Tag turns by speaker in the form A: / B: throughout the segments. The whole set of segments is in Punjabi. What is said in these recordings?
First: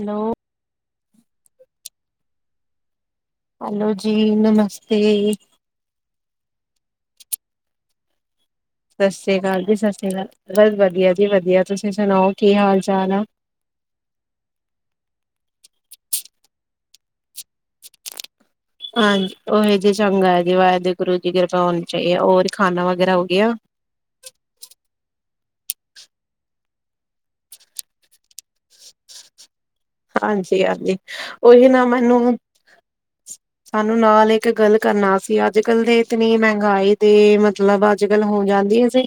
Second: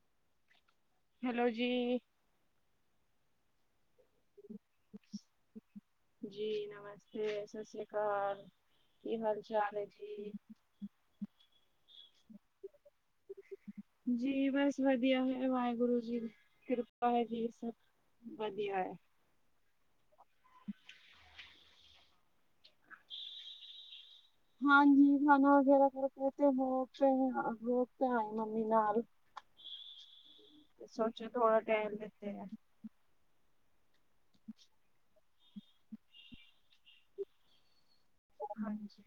A: ਹੈਲੋ
B: ਹੈਲੋ ਜੀ।
A: ਹੈਲੋ ਜੀ, ਨਮਸਤੇ
B: ਜੀ, ਨਮੱਸਤੇ, ਸਸ੍ਰੀਆ ਅਕਾਲ। ਕੀ
A: ਸਾਸ਼੍ਰੀ
B: ਹਾਲ
A: ਅਕਾਲ ਜੀ,
B: ਚਾਲ ਹੈ
A: ਸਾਸ਼੍ਰੀ ਅਕਾਲ ਬਸ ਵਧੀਆ ਜੀ, ਵਧੀਆ ਤੁਸੀਂ ਸੁਣਾਓ, ਕੀ ਹਾਲ-ਚਾਲ ਆ?
B: ਜੀ ਬਸ ਵਦੀਆ ਹੈ, ਵਾਹਿਗੁਰੂ ਜੀ ਦੀ, ਕਿਰਪਾ ਹੈ ਜੀ ਸਭ। ਵਧੀਆ ਐ।
A: ਹਾਂਜੀ ਉਹੀ ਜੀ ਚੰਗਾ ਏ ਜੀ ਵਾਹਿਦੇ ਗੁਰੂ ਕੀ ਕਿਰਪਾ ਹੋਨੀ ਚਾਈਏ ਔਰ ਖਾਨਾ ਵਗੈਰਾ ਹੋ ਗਿਆ?
B: ਹਾਂਜੀ ਖਾਣਾ ਵਗੈਰਾ ਕਰਕੇ ਤੇ ਬੋਕ ਤੇ [unintelligible] ਮੰਮੀ ਨਾਲ। [inaudible]
A: ਹਾਂਜੀ ਆਗੇ,
B: ਸੋਚੋ ਥੋੜਾ
A: ਉਹੀ ਨਾ
B: ਟਾਈਮ ਦੇਤੇ
A: ਮੈਨੂੰ
B: ਹੈ
A: ਸਾਨੂੰ ਨਾਲ ਇੱਕ ਗੱਲ ਕਰਨਾ ਸੀ ਅੱਜ-ਕੱਲ ਦੀ ਇਤਨੀ ਮਹਿੰਗਾਈ ਤੇ ਮਤਲਬ ਅੱਜ-ਕੱਲ ਹੋ ਜਾਂਦੀ
B: ਹਾਂਜੀ
A: ਸੀ,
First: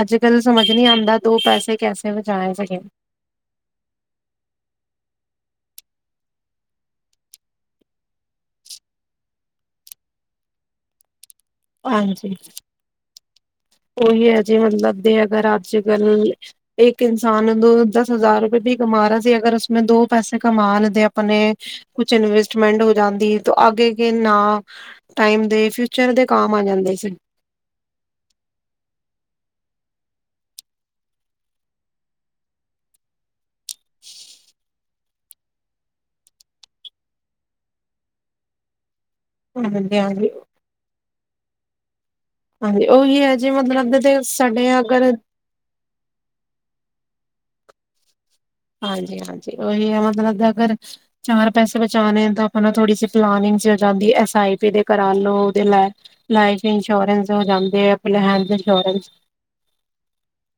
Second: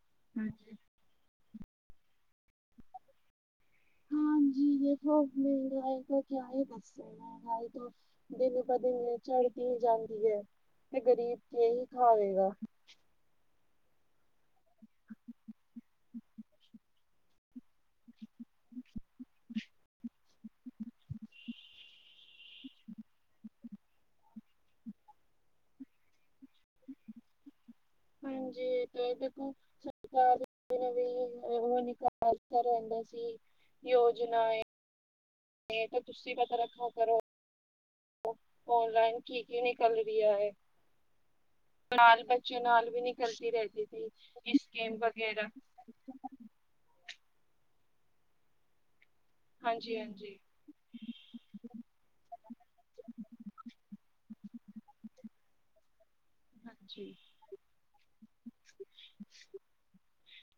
A: ਅੱਜ-ਕੱਲ ਸਮਝ
B: ਹਾਂਜੀ।
A: ਨੀ ਆਦਾ ਦੋ ਪੈਸੇ ਕੈਸੇ ਬਚਾਏ ਸੀਗੇ।
B: ਹਾਂਜੀ ਦੇਖੋ [unintelligible] ਕਿਆ ਏ ਦੱਸੋ। ਮਹਿੰਗਾਈ ਤੋਂ, ਦਿਨ ਪੇ ਦਿਨ ਚੜਤੀ ਓ ਜਾਂਦੀ ਏ। ਤੇ ਗ਼ਰੀਬ ਕੀ ਇਹੀ
A: ਹਾਂਜੀ
B: ਖਾਏਗਾ।
A: ਉਹੀ ਏ ਜੀ ਮਤਲਬ ਜੇ ਅਗਰ ਅੱਜ-ਕੱਲ ਇੱਕ ਇਨਸਾਨ ਦੋ, ਦਸ ਹਜ਼ਾਰ ਰੁਪਏ ਵੀ ਕਮਾ ਰਿਹਾ ਸੀ ਅਗਰ ਉਸਨੇ ਦੋ ਪੈਸੇ ਕਮਾ ਲੈਤੇ ਅਪਨੇ ਕੁਛ ਇਨਵਸਟ [unintelligible] ਹੋ ਜਾਂਦੀ, ਤੋ ਆਗੇ ਕੇ ਨਾ, ਟਾਈਮ ਦੇ ਫਿਊਚਰ ਦੇ ਕਾਮ ਆ ਜਾਂਦੇ ਸੀ।
B: ਹਾਂਜੀ, ਤੇ ਇਹ ਦੇ [unintelligible] [unintelligible] ਓਹੋ ਨਿਕਾਲਤਾ ਰਹਿੰਦੇ ਸੀ। ਯੋਜਨਾ ਏ, ਤਾਂ ਤੁਸੀਂ ਪਤਾ ਰੱਖਾ ਕਰੋ। ਔਨਲਾਈਨ ਕੀ-ਕੀ
A: ਹਾਂਜੀ
B: ਨਿਕਲ
A: ਹਾਂਜੀ
B: ਰੀਆ ਏ। [unintelligible] ਬੱਚੇ
A: ਹਾਂਜੀ
B: ਨਾਲ ਵੀ
A: ਉਹੀ ਹੈ ਜੀ
B: ਨਿਕਲਤੀ ਰਹਿਤੀ
A: ਮਤਲਬ
B: ਥੀ
A: ਦੇ
B: ਇਸ
A: ਸਾਡੇ
B: [unintelligible]
A: ਅਗਰ
B: ਵਗੈਰਾ
A: ਹਾਂਜੀ, ਹਾਂਜੀ ਉਹੀ ਐ ਮਤਲਬ [unintelligible] ਅਗਰ ਚਾਰ ਪੈਸੇ ਬਚਾਣੇ ਨੇ ਤਾਂ ਹਨਾ ਥੋੜੀ ਸੀ ਪਲਾਨਿੰਗ ਚ ਜਾਂਦੀ ਐਸ ਆਈ ਪੀ ਦੇ ਕਰਾ ਲੋਓ, ਦੇ ਲੈ ਲਾਈਫ ਇੰਸ਼ੋਰੈਂਸ ਹੋ ਜਾਂਦੇ ਐ [unintelligible] ਇੰਸ਼ੌਰੈਂਸ।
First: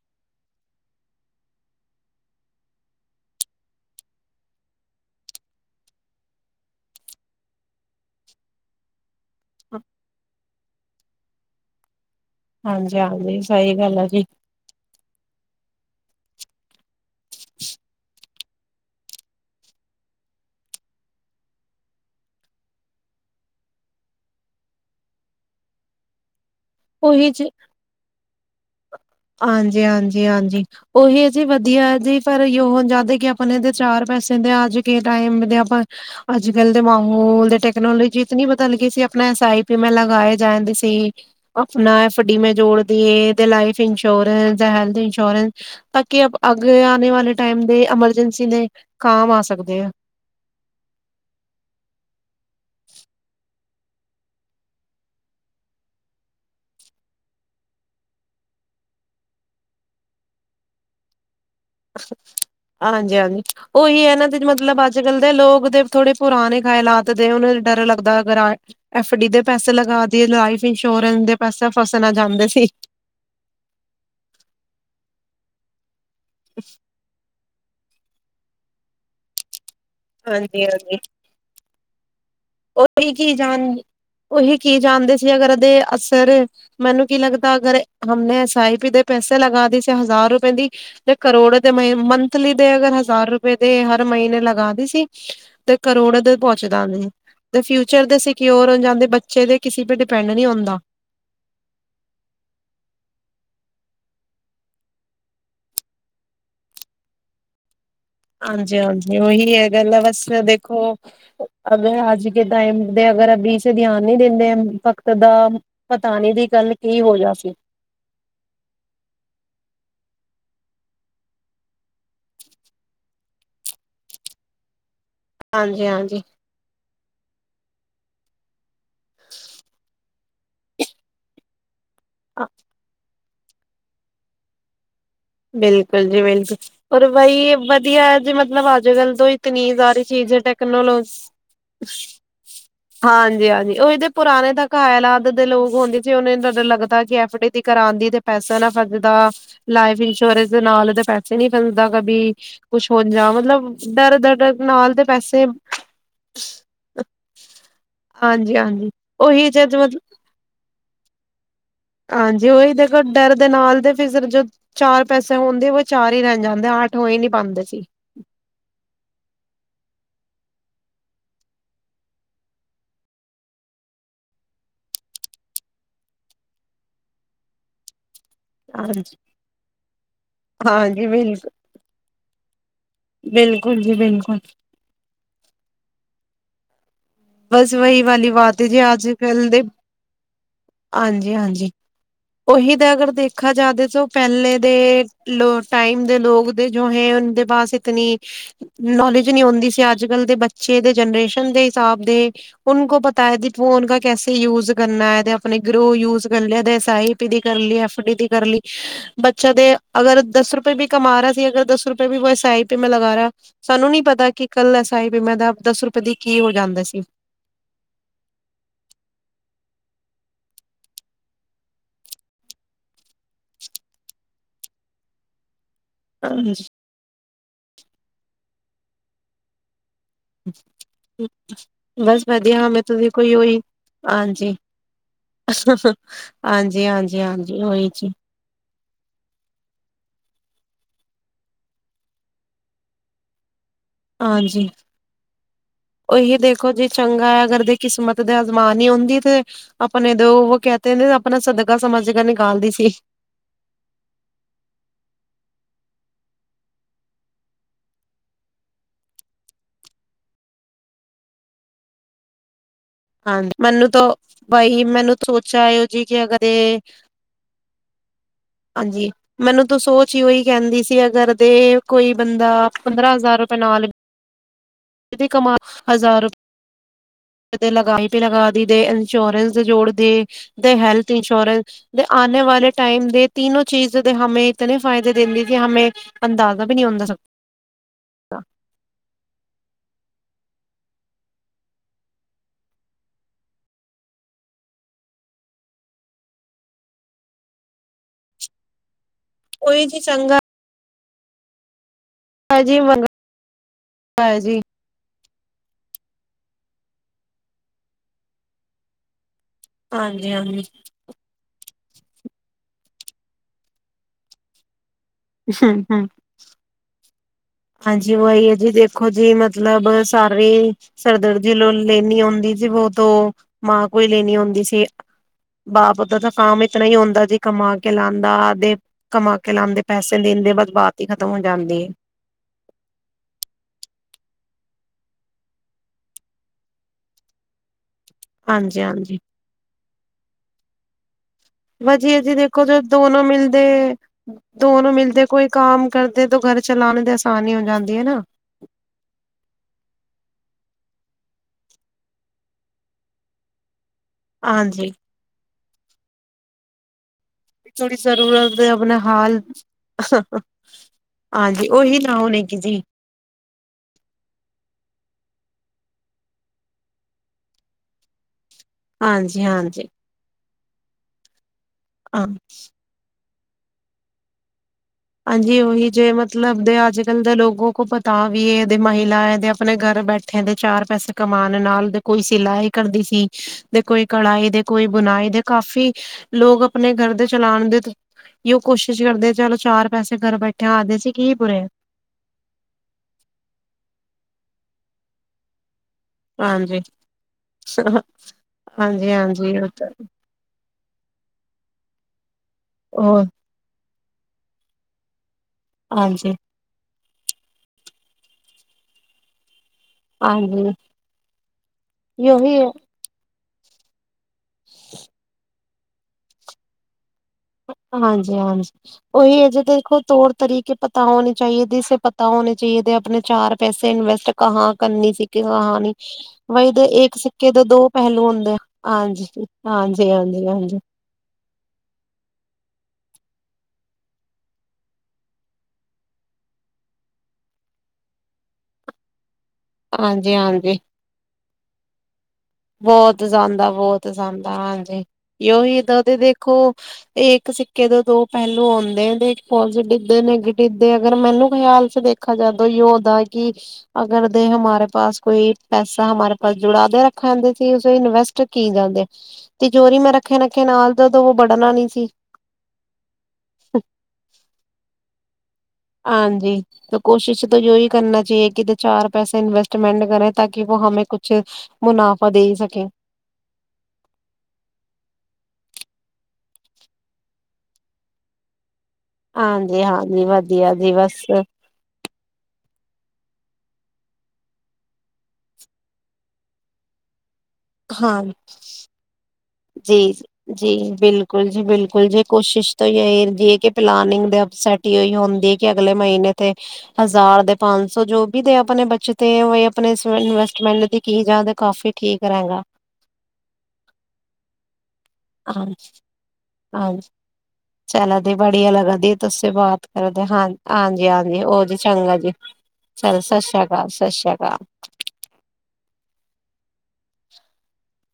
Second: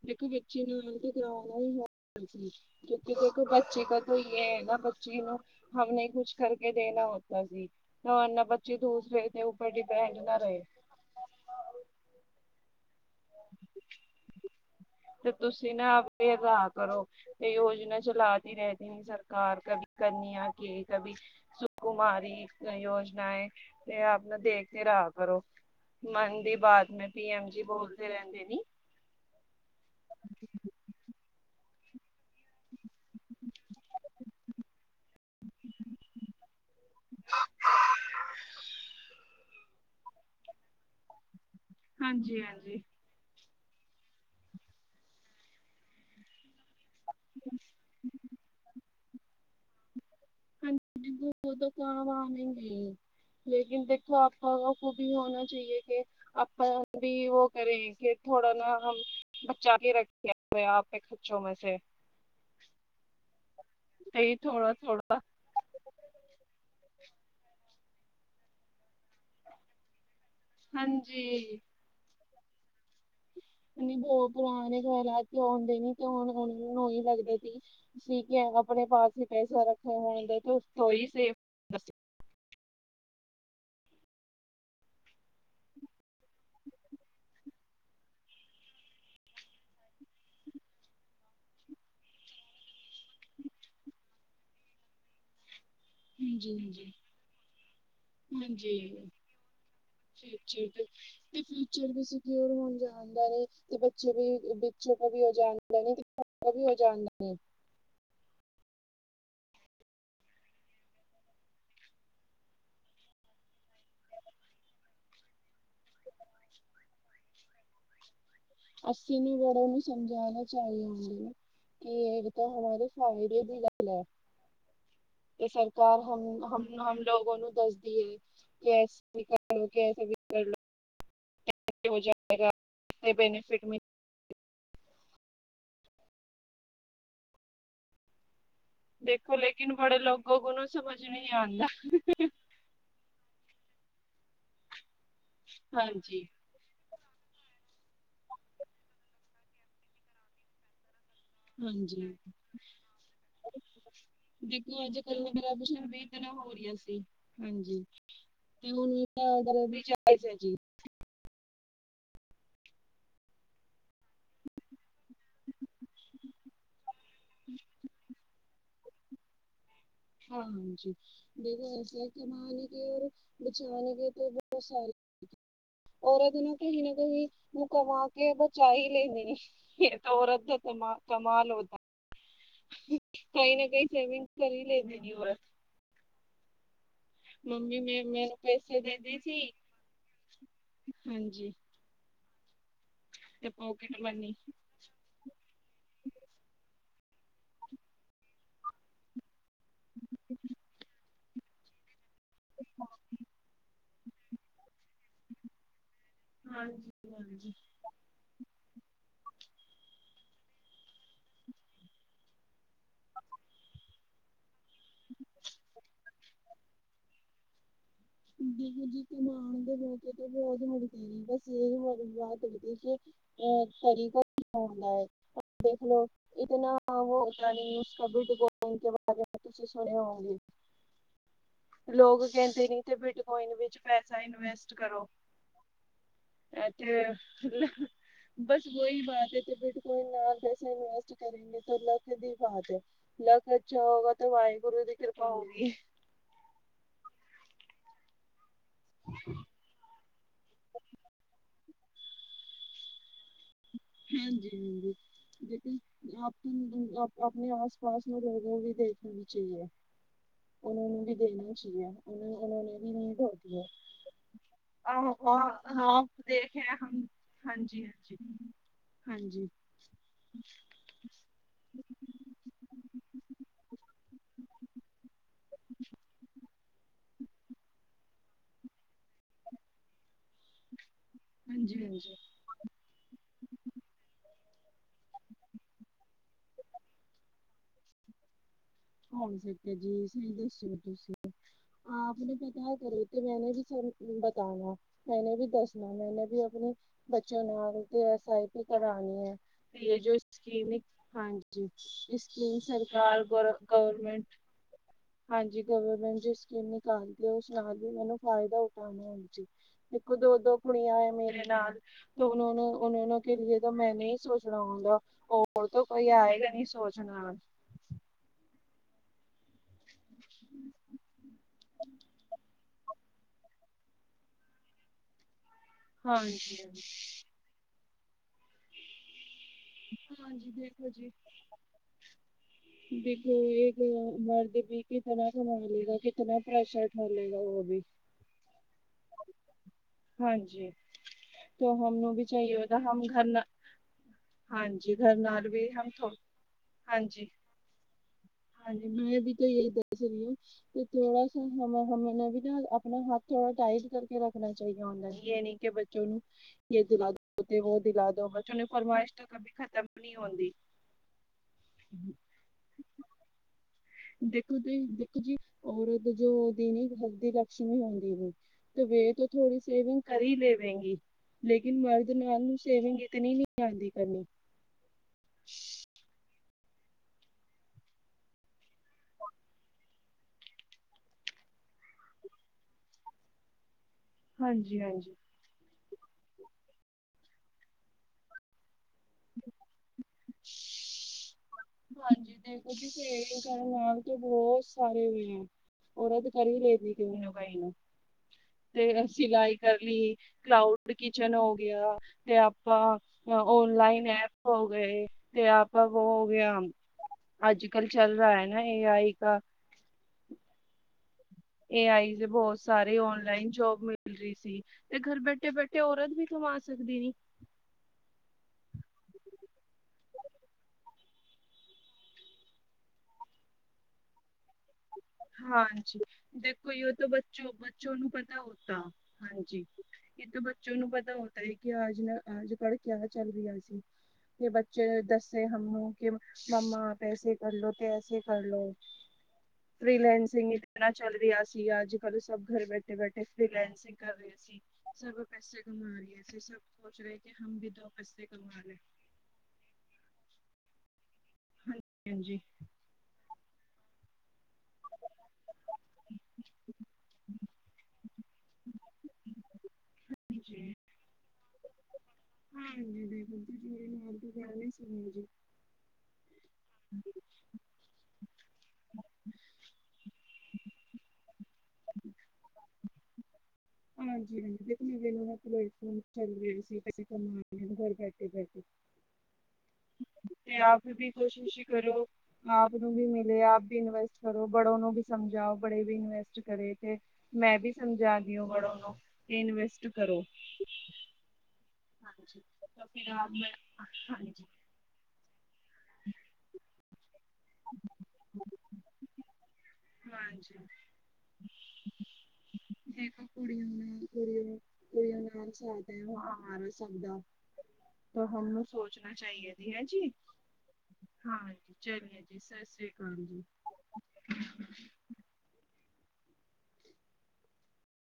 B: ਦੇਖੋ ਬੱਚੇ ਨਾਲ ਤੇ ਕਰਾਣਾ ਈ ਆ ਕਿਉਕਿ ਦੇਖੋ ਬੱਚੇ ਕਾ ਤੋ ਯੇ ਐ ਨਾ ਬੱਚੀ ਨੂੰ ਹਮ ਨੇ ਕੁਛ ਕਰਕੇ ਦੇਣਾ ਹੋਤਾ ਸੀ [unintelligible] ਨਾ ਬੱਚੇ ਦੂਸਰੇ ਕੇ ਉਪਰ ਡਿਪੈਂਡ ਨਾ ਰਏ।
A: ਹਾਂਜੀ-ਹਾਂਜੀ, ਸਈ ਗੱਲ ਆ ਜੀ।
B: ਤੇ ਤੁਸੀਂ ਨਾ [unintelligible] ਕਰੋ ਤੇ ਯੋਜਨਾ ਚਲਾਤੀ ਰਹਿਤੀ ਈ ਸਰਕਾਰ ਕਦੀ ਕਰਨੀ ਆ ਕੇ ਕਬੀ ਸੁਕੁਮਾਰੀ ਯੋਜਨਾ ਏ ਤੇ ਆਪ ਨਾਂ ਦੇਖ ਤੇ ਰਹਾ ਕਰੋ। ਮਨ ਦੀ ਬਾਤ ਮੇ ਪੀ
A: ਉਹੀ
B: ਐਮ ਜੀ ਬੋਲਦੇ ਰਹਿੰਦੇ ਨੀ
A: ਹਾਂਜੀ ਹਾਂਜੀ ਹਾਂਜੀ ਉਹੀ ਐ ਜੀ ਵਧੀਆ ਜੀ। ਪਰ ਜੌ ਹੋ ਜਾਦੇ ਕਿ ਆਪਨੇ ਦੇ ਚਾਰ ਪੈਸੇ ਦੇ ਅੱਜ ਕੇ ਟਾਈਮ ਦੇ ਆਪਾ ਅੱਜ ਕੱਲ ਦੇ ਮਾਹੌਲ ਦੇ ਟੈਕਨੋਲੋਜੀ ਇਤਨੀ ਬਦਲ ਗਈ ਸੀ ਆਪਣਾ ਮੈਂ ਲਗਾਏ ਜਾਂਦੇ ਸੀ। ਨਾ ਇਹ ਫੱਡੀ ਮੈਂ ਜੋੜਦੀਏ ਤੇ ਲਾਈਫ ਇੰਸ਼ੋਰੈਂਸ ਹੈਲਥ ਇੰਸ਼ੋਰੈਂਸ ਤਾਂ ਕਿ ਅੱਗੇ ਆਣੇ ਵਾਲੇ ਟਾਈਮ ਦੇ ਐਮਰਜੈਂਸੀ ਦੇ ਕਾਮ ਆ ਸਕਦੇ ਆ।
B: ਹਾਂਜੀ [unintelligible] ਲੇਕਿਨ ਦੇਖੋ ਆਪ ਕੋ ਵੀ ਹੋਣਾ ਚਾਹੀਏ ਕਿ ਆਪਾਂ ਵੀ ਉਹ ਕਰੇ ਕਿ ਥੋੜਾ ਨਾ ਬੱਚਾ ਵੀ ਰੱਖਿਆ ਹੋਆ ਆਪਣੇ ਖੱਚੋ ਮੈਂ [unintelligible]
A: ਹਾਂਜੀ ਹਾਂਜੀ ਉਹੀ ਇਹਨਾਂ ਦੇ ਮਤਲਬ ਅੱਜ ਕੱਲ ਦੇ ਲੋਕ ਦੇ ਥੋੜੇ ਪੁਰਾਣੇ ਖਾਇਲਤ ਦੇ ਉਹਨੂੰ ਡਰ ਲੱਗਦਾ ਅਗਰ ਐਫ ਡੀ ਦੇ ਪੈਸੇ ਲਗਾ ਦੀਏ ਲਾਈਫ ਇੰਸ਼ੋਰੈਂਸ ਦੇ ਪਾਸੇ ਫਸਣਾ ਜਾਦੇ ਸੀ।
B: ਬਹੁਤ ਪੁਰਾਣੇ ਲਾ ਕੇ ਆਉਂਦੇ ਨੀ ਤੇ ਹੁਣੁ ਉਹੀ ਲੱਗਦਾ। ਸੀ ਕਿ ਆਪਣੇ ਪਾਸ ਹੀ ਪੈਸੇ ਰੱਖੇ ਹੋਣ ਦੇ ਤੇ ਉਸ ਤੋਂ
A: ਹਾਂਜੀ-ਹਾਂਜੀ।
B: ਹੀ ਸੇਫ [unintelligible]
A: ਔਹੀ ਕੀ ਜਾਨ ਔਹੀ ਕੀ ਜਾਣਦੇ ਸੀ ਅਗਰ- ਅਸਰ ਮੈਨੂੰ ਕੀ ਲੱਗਦਾ ਅਗਰ ਹਮ ਨੇ ਐਸ ਆਈ ਪੀ ਦਾ ਪੈਸਾ ਲਗਾ ਦੇ ਸੀ ਹਜ਼ਾਰ ਰੁਪਏ ਦੀ ਤੇ ਕਰੋੜ ਦੇ ਮ ਮੰਥਲੀ ਦੇ ਅਗਰ ਹਜ਼ਾਰ ਰੁਪਏ ਦੇ ਹਰ ਮਹੀਨੇ ਲਗਾ ਦੀ ਸੀ ਤੇ ਕਰੋੜ ਦੇ
B: ਹਾਂਜੀ
A: ਪੁਛਦਾ
B: ਹਾਂਜੀ
A: ਵੀ ਨੀ। ਤੇ ਫਿਊਚਰ ਦੇ ਸਿਕਿਓਰ ਜਾਂ
B: ਹਾਂਜੀ
A: ਬੱਚੇ ਦੇ ਕਿਸੇ ਤੇ ਡਿਪੈਂਡ ਨੀ
B: ਫਿਊਚਰ
A: ਹੁੰਦਾ।
B: ਤੇ ਤੇ ਫਿਊਚਰ ਵੀ ਸੇਕਔਰ ਹੋਣ ਦੇਯਾ। ਬਾਰੇ ਤੇ ਬੱਚੇ ਵੀ ਵਿੱਚੋਂ ਵੀ ਹੋ ਜਾਣਦਾ ਨੇ ਤੇ ਵੀ ਹੋ [unintelligible] ਜਾਣਦਾ ਹਮ।
A: ਹਾਂਜੀ- ਹਾਂਜੀ ਔਹੀ ਐ ਗੱਲ ਆ ਬਸ ਦੇਖੋ ਅਗਰ ਅੱਜ ਕੇ ਟਾਈਮ ਦੇ ਅਗਰ ਅਬਿ ਸੇ ਦੇਆਨ ਨੀ ਦਿੰਦੇ ਵਕਤ ਤੋ ਬਾਦ ਪਤਾ ਨੀ ਦੀ ਕਲ ਕੀ ਹੋ ਯਾ ਸੀ।
B: ਅੱਸੀ ਨੂੰ ਬੜੋ ਨੂੰ ਸਮਜਾਣਾ ਚਾਈਦੇ ਏਹ ਵਿਤਾਂ ਹੋਇਆ ਦੇ ਫਰਇਡੇ ਦੀ ਗੱਲ ਹੈ। ਏ ਸਰਕਾਰ
A: ਹਾਂਜੀ-ਹਾਂਜੀ
B: ਹਮ ਹਮ ਹਮ ਲੋਗ ਨੂੰ ਦੱਸਦੀ ਹੈਗੀ ਕਿ ਐਸ ਵੀ ਕਰੋ ਕਿਸੇ ਵੀ [unintelligible] ਕਰ ਲ ਹੋ ਜਾਗਾ ਬੈਨੀਫਿਟ ਮ [unintelligible]
A: ਬਿਲਕੁਲ ਜੀ- ਬਿਲਕੁਲ ਪਰ ਐ ਬ ਈ ਵਧੀਆ ਜੀ ਮਤਲਬ ਜੋ ਕੱਲ ਤੋਂ
B: ਦੇਖੋ ਲੇਕਿਨ
A: ਇਤਨੀ
B: ਬੜੇ
A: ਸਾਰੀ ਚੀਜ਼
B: ਲੋਗੋ
A: ਹੈ
B: ਕੋ ਨੂੰ ਸਮਝ ਨਹੀਂ ਆਂਦਾ
A: ਟੈਕਨੋਲੋਜੀ। ਹਾਂਜੀ -ਹਾਂਜੀ ਔਹੀ ਤੇ ਪੁਰਾਣੇ ਤਾਂ ਖਾਇਲਾਤ ਦੇ ਲੋਕ ਹੁੰਦੇ ਸੀ
B: ਹਾਂਜੀ।
A: ਔਨਾ ਨੇ ਤਾਡੇ ਤਾਂ ਕਿ ਐਫ ਡੀ ਕਰਾਂਦੀ ਤੇ ਪੈਸਾ ਨਾ ਫਜਦਾ ਲਾਈਫ ਇੰਸ਼ੋਰੈਂਸ ਦੇ ਨਾਲ ਪੈਸ ਏ ਨੀ ਫਲਦਾ
B: ਹਾਂਜੀ
A: ਕਬੀ ਕੁਛ ਹੋ ਜਾਵੋ ਮਤਲਬ ਡਰ ਦਾ ਡਰ
B: ਦੇਖੋ
A: ਨਾਲ
B: ਅੱਜ
A: ਤੇ
B: ਕੱਲ
A: ਪੈਸੇ
B: ਨਿਗਰਾਸ਼ਨ ਵੀਹ ਹੋ ਰਆ ਸੀ ਹਾਂਜੀ ਤੇ
A: ਹਾਂਜੀ-ਹਾਂਜੀ
B: ਹੁਣ
A: ਉਹੀ ਜਦ
B: ਚ
A: ਮਤਲਬ
B: ਹੈ ਜੀ [unintelligible]
A: ਹਾਂਜੀ ਔਈ ਦੇਖੋ ਡਰ ਦੇ ਨਾਲ ਦੇ ਨ ਈ ਸਰਜੁਗ ਚਾਰ ਪੈਸਾ ਹੁੰਦੇ ਔ ਚਾਰ ਈ ਰੈ ਜਾਂਦਾ ਆੱਠ ਹੋ ਈ ਨੀ ਪਾਦੇ ਸੀ।
B: ਹਾਂਜੀ। ਦੇਖੋ ਐਸਾ ਹੈ ਕਮਾਨੀ ਕਿ ਔਰ ਬਚਾ ਕੇ ਬੋਤ ਸਾਰੇ ਔਰਤ ਨਾ ਕਹੀਂ ਨਾ ਕਹੀਂ ਮਤ ਕਮਾ ਕੇ ਬ ਚਾ ਈ
A: ਹਾਂਜੀ
B: ਲੈਂਦੀ ਔਰਤ ਦੇ ਕਮਾ
A: ਹਾਂਜੀ ਬਿਲਕੁਲ
B: ਕਮਾਲ ਹੋਦਾ। [unintelligible] ਕਈ ਨਾ
A: ਬਿਲਕੁਲ
B: ਕਈ
A: ਜੀ
B: ਸੇਵਿੰਗ
A: ਬਿਲਕੁਲ
B: ਕਰ ਈ ਲੈਦੀ। ਜਿਵਰਾ
A: ਬਸ
B: ਮੰਮੀ ਮੈਂ
A: ਵਹੀ ਵਾਲੀ
B: ਮੈਨੂੰ
A: ਬਾਤ ਹੈ
B: ਪਰਸੋਂ
A: ਜੀ
B: ਕੈਂਦੀ ਸੀ।
A: ਹਾਂਜੀ -ਹਾਂਜੀ ਔਹੀ ਤਾਂ ਅਗਰ ਦੇਖਾ ਜਾਵੇ ਤਾਂ ਪੈਲੇ ਦੇ ਲੋ ਟਾਈਮ ਦੇ ਲੋਗ ਦੇ ਜੋਹੈ ਔਂਦੇ ਪਾਸ ਇਤਨੀ ਨੌਲੇਜ ਨੀ ਹੋਂਦੀ ਸੀ ਅੱਜ- ਕੱਲ੍ਹ ਦੇ ਬੱਚੇ ਦੇ ਜਨਰੇਸ਼ਨ ਦੇ। ਦੇ ਹਿਸਾਬ ਦੇ ੳਨ ਕੋ ਬਤਾਯਾ ਦੀ ਫੋਨ ਕਾਲ ਕੈਸੇ ਯੂਜ ਕਰਨੈ। ਅਪਣੇ ਗਰੋ ਯੂਜ ਕਰ ਲਿਆ ਦੇ
B: ਹਾਂਜੀ
A: ਸਾਇਡ ਤੇ
B: ਹਾਂਜੀ।
A: ਕਰ ਲੇਯਾ ਐਫ ਡੀ ਦੀ ਕਰ ਲੀ। ਬੱਚਾ ਦੇ ਅਗਰ ਦਸ ਰੁਪੇ ਵੀ ਕਮਾ ਰਾ ਸੀ ਅਗਰ ਦਸ ਰੁਪੇ ਵੀ ਸਾਈ ਪੇ ਮੇ ਲਗਾ ਰਾ ਸਾਨੂੰ ਨੀ ਪਤਾ ਕਿ ਕੱਲਾ ਸਾਈ ਵੀ ਮੈਂ ਤਾ ਆਪ ਦਸ ਰੁਪੇ ਦੀ ਕੀ ਹੋ ਜਾਂਦੇ ਸੀ।
B: ਧੀ ਗੁਰ ਜੀ ਕ ਮਾਣ ਦੇ ਮੌਕੇ ਤੇ ਬਹੁਤ ਮੁੜਦੀ ਰ ਬਸ ਇਹ ਬਦ ਉੱੜਦੀ ਕਿ। [unintelligible] ਅਐ ਤਰੀਕਾ ਈ ਨਾ ਹੌਂਦੈ ਹੈ ਦੇਖ ਲੋ
A: ਹਾਂਜੀ
B: ਇਤਨਾ ਮੈ ਔ ਨਹੀਂ ਉਸ ਬ ਗੋ ਕੇ ਬਾਰੇ [unintelligible] ਤੁਸੀਂ ਸੁਣੇਯੌ। ਹਮ
A: ਬਸ
B: ਲੋਗ
A: ਵਧੀਆ
B: ਕੈਂਦੇ ਨੇ।
A: ਹਮੇ
B: ਤੇ
A: ਤੋਂ ਵੀ ਕੋਈ
B: ਬਿਯੁਟੀਕੋਨ ਚ ਪੈਸਾ ਇਨਵੈਸਟ ਕਰੋ।
A: ਅਹਹ
B: ਤੇ
A: ਹਾਂਜੀ-ਹਾਂਜੀ- ਹਾਂਜੀ, ਔਹੀ ਚ
B: ਬਸ ਯਈ ਬਾਤ ਐ ਤੇ ਬੇਟ ਕੋਨ ਨਾ ਪੈਸੇ [unintelligible] ਇਨਵੈਸਟ ਕਰੇਗੇ ਤਾਂ ਲੱਕ ਦੀ ਬਾਤੈ ਲੱਖ ਅੱਛਾ ਹੋਊਗਾ ਤੇ
A: ਹਾਂਜੀ
B: ਵਾਹਿਗੁਰੂ ਦੀ ਕਿਰਪਾ ਹੋਗੀ
A: ਉਹੀ ਦੇਖੋ ਜੇ ਚੰਗਾ ਹੈ ਅਗਰ ਜੇ ਕਿਸਮਤ ਦੇ ਅਜ਼ਮਾਨੀ ਹੁੰਦੀ ਤੇ ਆਪਣੇ ਦੋ ਉਹ ਕਹਿਤੇ ਆਪਣਾ ਸਦਕਾ ਸਮਝ ਕੇ ਨਿਕਾਲਦੀ ਸੀ
B: ਹਾਂਜੀ, ਹਾਂਜੀ ਲੇਕਿਨ ਆਪ ਆਪਣੇ ਆਸ ਪਾਸ ਨੂੰ ਲੋਗੋ ਕੋ ਵੀ ਦੇਖਣੀ ਚਾਹੀਏ ਉਹਨਾਂ ਨੂੰ ਵੀ ਦੇਣੀ ਚਾਹੀਏ ਉਹਨੂੰ ਉਹਨਾਂ ਨੇ ਨੀਡ
A: ਹਾਂਜੀ
B: ਹੋਤੀ ਹੈ
A: ਮੈਨੂੰ ਤਾਂ ਬਾਈ ਮੈਨੂੰ
B: ਆਹੋ,
A: ਸੋਚਾ ਇਹੋ
B: ਹ
A: ਜੀ ਕਿ ਅਗਰ
B: ਦੇਖ ਆਏ ਹੈ
A: ਇਹ
B: ਹਮ ਹਾਂਜੀ, ਹਾਂਜੀ
A: ਹਾਂਜੀ ਮੈਨੂੰ ਤੇ ਸੋਚ ਉਹੀ ਕਹਿੰਦੀ ਸੀ ਅਗਰ ਦੇ ਕੋਈ ਬੰਦਾ ਪੰਦਰਾਂ ਹਜ਼ਾਰ ਰੁਪਏ ਨਾਲ ਇਹਦੇ ਕਮਾ ਹਜ਼ਾਰ ਤੇ ਲਗਾਈ ਦੇ ਲਗਾ ਦੀ ਦੇ ਇੰਸ਼ੋਰੈਂਸ ਜੋੜ ਦੇ ਦੇ ਹੈਲਥ ਇੰਸ਼ੋਰੈਂਸ
B: ਹਾਂਜੀ ਹਾਂਜੀ
A: ਦੇ ਆਨੇ ਵਾਲੇ ਟਾਈਮ ਦੇ ਤਿੰਨੋ ਚੀਜ਼ ਦੇ ਹਮੇ ਇਤਨੇ ਫਾਇਦੇ ਦਿੰਦੀ ਸੀ ਹਮੇ ਅੰਦਾਜ਼ਾ ਵੀ ਨਹੀਂ ਹੁੰਦਾ ਸਾ
B: ਹੋਣ ਸਕਿਆ ਜੀ ਸਹੀ ਦੱਸਿਆ ਤੁਸੀਂ ਓ ਆਪਨੇ ਪਤਾ ਕਰੋ ਕਿ ਮੈਂਨੇ ਵੀ ਚੱਲ ਬਤਾਨਾ ਮੈਨੇ ਵੀ ਦੱਸਣਾ ਮੈਨੇ ਵੀ ਆਪਣੀ ਬੱਚਿਆਂ ਨਾਲ ਤੇ ਐਸ ਆਈ ਤੇ ਕਰਾਉਣੀ ਹੈ,
A: ਕੋਈ
B: ਜੇ
A: ਜੀ
B: ਜੋ
A: ਚੰਗਾ
B: ਸਕੀਮੀ ਹਾਂਜੀ ਇਹ ਸਕੀਮ
A: ਹੈ ਜੀ ਮੰਗਾ
B: ਸਰਕਾਰ ਦਵਾਰਾ ਗੌਰਮੈਂਟ
A: ਹੈ ਜੀ
B: ਹਾਂਜੀ ਗੌਵਰਮੈਂਟ ਦੀ ਸਕੀਮ ਨਿਕਾਲਦੀ ਹੈ ਉਸ ਨਾਲ ਵੀ ਮੈਨੂੰ ਫ਼ਾਇਦਾ ਉਠਾਉਣਾ ਹਾਂਜੀ ਇੱਕੋ
A: ਹਾਂਜੀ
B: ਦੋ, ਦੋ
A: ਹਾਂਜੀ
B: ਕੁੜੀਆਂ ਮੇਰੇ ਨਾਲ ਤੇ ਉਹਨਾਂ ਨੂੰ ਉਹਨੂੰ ਕੇ ਲਿਏ ਫਿਰ ਮੈਂਨੇ ਸੋਚਣਾ ਹੋਗਾ ਔਰ ਤੋਂ ਕੋਈ ਆਏਗਾ ਨਹੀਂ ਸੋਚਣਾ
A: ਹਾਂਜੀ ਉਹੀ ਹੈ ਜੀ ਦੇਖੋ ਜੀ ਮਤ ਮਤਲਬ ਸਾਰੀ ਸਿਰਦਰਦੀ ਲੋ ਲੈਣੀ ਹੁੰਦੀ ਜੀ ਬਹੁਤ ਤੋਂ ਮਾਂ ਕੋ ਲੈਣੀ ਹੁੰਦੀ ਸੀ ਬਾਪ ਓਦਾਂ ਦਾ
B: ਹਾਂਜੀ
A: ਕਮ ਇਤਨਾ ਹੀ ਹੁੰਦਾ ਜੀ ਕਮਾ ਕੇ ਲਾਂਦਾ ਦੇ ਕਮਾ ਕੇ ਲਾਉਂਦੇ ਪੈਸੇ
B: ਹਾਂਜੀ
A: ਦਿੰਦੇ ਵਕਤ
B: ਦੇਖੋ
A: ਬਾਤ ਹੀ ਖ਼ਤਮ ਹੋ ਜਾਂਦੀ
B: ਦੇਖੋ ਏਕ ਮਰਦ ਵੀ ਕਿਤਨਾ ਕਮਾ ਲੇਗਾ ਕਿਤਨਾ ਪ੍ਰੈਸ਼ਰ ਉਠਾ ਲੇਗਾ ਉਹ ਵੀ
A: ਹਾਂਜੀ, ਹਾਂਜੀ
B: ਹਾਂਜੀ
A: ਵਾਜੀ ਜੀ ਦੇਖੋ ਜੋ ਦੋਨੋ ਮਿਲਦੇ ਦੋਨੋ
B: ਹਾਂਜੀ
A: ਮਿਲਦੇ ਕੋਈ
B: ਨਾਲ ਵੀ
A: ਕੰਮ
B: ਹਮ ਥੋ
A: ਕਰਦੇ ਤੋ ਘਰ ਚਲਾਣੇ ਤੇ ਆਸਾਨੀ ਹੋ ਜਾਂਦੀ ਹੈ ਨਾ
B: ਹਾਂਜੀ ਮੈਂ ਵੀ ਤਾਂ ਯੇਹੀ ਦੱਸ ਰਹੀ ਹਾਂ ਉਹ ਥੋੜਾ ਸਮਾਂ ਸਮੇ ਵੀ ਆਪਣਾ ਹੱਥ ਔਰ ਟਾਈਟ ਕਰਕੇ ਰੱਖਣਾ ਚਾਹੀਦਾ
A: ਹਾਂਜੀ
B: ਹੁੰਦਾ ਯੇਹ ਨੀ ਕਿ ਬੱਚੋ ਨੂੰ ਯੇ ਦਿਲਾ ਦੋ ਉਤੇ ਉਹ
A: ਥੋੜੀ
B: ਦਿਲਾ ਦੋ ਬੱਚੋਂ
A: ਜ਼ਰੂਰਤ
B: ਦੀ
A: ਦੇ ਆਪਣਾ
B: ਫਰਮਾਇਸ਼
A: ਹਾਲ
B: ਕਦੀ ਖਤਮ ਨਹੀਂ ਹੁੰਦੀ
A: ਹਾਂਜੀ ਉਹੀ ਨਾਓ ਨੇਗੀ ਜੀ
B: ਦੇਖੋ ਜੀ ਦੇਖੋ ਜੀ ਔਰਤ ਜੋ ਉਹਦੀ ਨੀ ਘਰ ਦੀ ਲਛਮੀ ਹੁੰਦੀ ਜੀ ਤੇ ਵੇਟ ਤੋਂ
A: ਹਾਂਜੀ
B: ਥੋੜੀ
A: ਹਾਂਜੀ
B: ਸੇਵਿੰਗ ਕਰੀ ਲਵੇਗੀ ਲੇਕਿਨ ਮਰਦ
A: ਹਾਂ
B: ਨਾਲ ਨੂੰ ਸੇਵਿੰਗ ਇਤਨੀ ਨੀ ਤੇ ਆਂਦੀ ਕਰਨੀ
A: ਹਾਂਜੀ ਉਹੀ ਜੇ ਮਤ ਮਤਲਬ ਦੇ ਅੱਜ- ਕੱਲ੍ਹ ਦੇ ਲੋਗੋ ਕੋ ਬਤਾ ਕੇ, ਇਹਦੇ ਮਹਿਲਾ ਦੇ ਆਪਣੇ ਘਰ ਬੈਠੇ ਦੇ ਚਾਰ ਪੈਸੇ। ਕਮਾਨ ਨਾਲ, ਤੇ ਕੋਈ ਸਿਲਾਈ ਕਰਦੀ ਸੀ। ਤੇ ਕੋਈ, ਕੜਾਹੀ, ਦੇ
B: ਹਾਂਜੀ
A: ਕੋਈ
B: ਹਾਂਜੀ
A: ਬੁਣਾਈ, ਦੇ ਕਾਫੀ, ਲੋਕ ਆਪਣੇ ਘਰ ਦੇ ਚਲਾਉਣ ਦੇ। ਕੀ ਉਹ, ਕੋਸ਼ਿਸ਼ ਕਰਦੇ ਚਲ ਚਾਰ ਪੈਸੇ ਘਰ ਬੈਠੇ ਆਜੇ। ਕੀ, ਬੁਰੇ
B: ਹਾਂਜੀ, ਦੇਖੋ ਜੀ, ਫੇ ਸਾ ਨਾਲ ਤੇ ਬੋਤ ਸਾਰੇ ਹੋਏ। ਓ, ਕਰ ਵੀ ਲਈ ਦੀ ਕਿ [unintelligible] ਲੁਕਾਈ ਨੂੰ
A: ਅਹਾਂ
B: ਤੇ ਸਿਲਾਈ ਕਰ ਲੀ, ਕਲਾਊਡ ਕਿਚਨ ਹੋ ਗਿਆ ਤੇ ਆਪਾਂ
A: ਉਹ
B: ਓਨਲਾਈਨ ਐਪ ਹੋ ਗਏ ਤੇ ਆਪ ਓ ਹੋ
A: ਹਾਂਜੀ,
B: ਗਿਆ, ਅੱਜ-ਕਲ ਚੱਲ ਰਾ ਏ ਨਾ। ਏ ਆਈ ਕਾ।
A: ਹਂ।
B: ਏ ਆਈ, ਦੇ ਬੋਤ ਸਾਰੇ ਓਨਲਾਈਨ ਜੋਬ ਮਿਲ ਰੀ ਸੀ ਤੇ ਘਰ ਬੈਠੇ-ਬੈਠੇ ਤੇ ਔਰਤ ਵੀ ਕਮਾ ਸਕਦੀ ਨੀਂ।
A: ਹਾਂਜੀ-ਹਾਂਜੀ, ਉਹੀ ਅ ਜੇ ਦੇਖੋ। ਤੌਰ ਤਰੀਕੇ ਪਤਾ ਹੋਣੇ ਚਾਈਏ ਦਿਸੇ ਪਤਾ ਹੋਣੇ ਚਾਈਏ। ਆਪਣੇ ਚਾਰ ਪੈਸੇ ਇਨਵੈਸਟ ਕਹਾਂ ਕੰਨੀ ਸਿੱਕੇ ਕਹਾਣੀ
B: ਹਾਂਜੀ
A: ਬਈ ਤੇ ਇੱਕ ਸਿੱਕੇ ਦੇ ਦੋ
B: ਨੂੰ
A: ਪਹਿਲੂ ਹੁੰਦੇ। ਹਾਂਜੀ। ਹਾਂਜੀ, ਹਾਂਜੀ, ਹਾਂਜੀ।
B: ਨੂੰ ਪਤਾ ਹੋਤਾ ਹੈ ਕਿ ਆਜ ਨਾ ਆਜ ਕੜ ਚਾਅ ਚੱਲ ਗਿਆ ਸੀ। ਫਿਰ ਬੱਚੇ ਦੱਸੇ ਹਮ ਨੂੰ, ਕਿ ਮੰਮਾ ਆਪ ਐਸੇ ਕਰ ਲੋ ਤੇ ਐਸੇ ਕਰ ਲੋ।
A: ਹਾਂਜੀ,
B: ਫ੍ਰੀਲੈਂਸਿੰਗ, ਇਤ
A: ਹਾਂਜੀ।
B: ਨਾਂ ਚੱਲ ਰਿਆ ਸੀ ਅੱਜ। ਕੋ ਸਭ ਘਰ
A: ਬਹੁਤ
B: ਬੈਠੇ-ਬੈਠੇ
A: ਜ਼ਿਆਦਾ
B: ਫ੍ਰੀਲੈਂਸਿੰਗ
A: ਬਹੁਤ
B: ਕਰ ਰਿਆ
A: ਜ਼ਿਆਦਾ
B: ਸੀ।
A: ਹਾਂਜੀ
B: ਸਭ ਪੈਸੇ
A: ਉਹੀ
B: ਕਮਾ
A: ਤਾਂ ਤੇ
B: ਰੈਆਂ ਸੀ।
A: ਦੇਖੋ
B: ਸਭ ਸੋਚ ਰਹੇ ਕਿ
A: ਇੱਕ
B: ਹਮ ਵੀ
A: ਸਿੱਕੇ ਦੇ ਦੋ
B: ਪੈਸੇ ਕਮਾ
A: ਪਹਿਲੂ
B: ਲੈ
A: ਆਓਂਦੇ ਦੇਖ ਪੋਜ਼ਟਿਵ ਦੇ ਨੈਗੇਟਿਵ ਦੇ ਅਗਰ, ਮੈਨੂੰ ਖਿਆਲ
B: ਹਾਂਜੀ
A: ਚ ਦੇਖਿਆ
B: ਹਾਂਜੀ
A: ਜਾਦ ਯੋਦਾ ਕਿ ਅਗਰ ਦੇ ਹਮਾਰੇ ਪਾਸ ਕੋਈ, ਪੈਸਾ ਹਮਾਰੇ ਪਾਸ ਜੁੜਾ ਦੇ ਰ ਖਾਂਦੇ ਸੀ। ਉਸ, ਇਨਵੈਸਟ ਕੀ ਜਾਂਦੇ ਤਿਜੋਰੀ ਮੈਂ ਰੱਖੇ ਰੱਖਿਆ
B: ਹਾਂਜੀ
A: ਨਾਲ, ਜਦੋਂ ਵੋ ਬੜਨਾ ਨੀਂ ਸੀ।
B: [inaudible]
A: ਹਾਂਜੀ, ਤੇ ਕੋਸ਼ਿਸ਼ ਤਾਂ ਜੋ ਈ ਕਰਨਾ ਚਾਈਏ, ਕਿਤੇ ਚਾਰ ਪੈਸੇ ਇਨਵੈਸਟਮੈਂਟ ਕਰੇ। ਤਾਂ ਕਿ, ਵੋ ਹਮੇਂ ਕੁਛ ਮੁਨਾਫ਼ਾ ਦੇ ਈ ਸਕੇਂ।
B: ਹਾਂਜੀ-ਹਾਂਜੀ, [unintelligible] ਚੱਲ ਰੇ ਸੀ ਪੇਸੈ ਕਮਾ ਘਰ ਬੈਠੇ-ਬੈਠੇ।
A: ਹਾਂਜੀ-ਹਾਂਜੀ ਵਧੀਆ
B: ਆਪ
A: ਜੀ,
B: ਵੀ
A: ਬਸ।
B: ਕੋਸ਼ਿਸ਼ ਕਰੋ। ਆਪ ਨੂੰ ਵੀ ਮਿਲੇ ਆਪ ਵੀ ਇਨਵੈਸਟ ਕਰੋ, ਬੜੋ ਨੂੰ ਵੀ ਸਮਝਾਓ, ਬੜੇ ਵੀ ਇਨਵੈਸਟ ਕਰੇ। ਤੇ ਮੈਂ ਵੀ ਸਮਝਾ ਦੀ ਓਂ, ਬੜੋ ਨੂੰ। ਕਿ ਇਨਵੇਸਟ ਕਰੋ
A: ਜੀ-ਜੀ ਬਿਲਕੁਲ ਜੀ, ਬਿਲਕੁਲ ਜੀ।
B: ਹਾਂਜੀ
A: ਕੋਸ਼ਿਸ਼ ਤਾਂ
B: ਫਿਰ
A: ਯਈ
B: ਆਪ
A: ਰੈਂਦੀ
B: ਮੈਂ
A: ਏ ਕਿ ਪਲਾਨਿੰਗ ਦੇ
B: ਹਾਂਜੀ
A: ਅਪਸੈਟ ਏਈ ਓ ਹੁੰਦੀ ਹੈ ਕਿ ਅਗਲੇ ਮਹੀਨੇ ਤੇ ਹਜ਼ਾਰ ਦੇ ਪੰਜ ਸੌ, ਜੋ ਬੀ ਦੇ ਆਪਣੇ ਬੱਚਤ ਆਪਣੇ
B: ਹਾਂਜੀ
A: ਇਨਵੈਸਟਮੈਂਟ ਦੀ ਕੀ ਜਾ, ਤੇ ਕਾਫੀ ਠੀਕ ਰੈਂਗਾ।
B: ਦੇਖੋ ਕੁੜੀਆਂ ਨਾਲ ਕੁੜੀਆਂ, ਕੁੜੀਆਂ ਨਾਲ ਸਦ ਬਾਰ ਹੋ ਸਕਦਾ।
A: ਚਲਾਦੀ ਬੜੀਆ ਲੱਗਾ ਦੀ ਤੁਸੀਂ
B: ਜੀ ਹੈ
A: ਬਾਤ
B: ਜੀ
A: ਕਰਦੇ, ਹਾਂ, ਹਾਂਜੀ-ਹਾਂਜੀ,
B: ਹਾਂਜੀ
A: ਓਜੀ, ਚੰਗਾ
B: ਚਲਿਏ
A: ਜੀ।
B: ਸਤਿ ਸ੍ਰੀ ਅਕਾਲ
A: ਚਲ,
B: ਜੀ
A: ਸਤਿ ਸ੍ਰੀ ਅਕਾਲ, ਸਤਿ ਸ੍ਰੀ ਅਕਾਲ।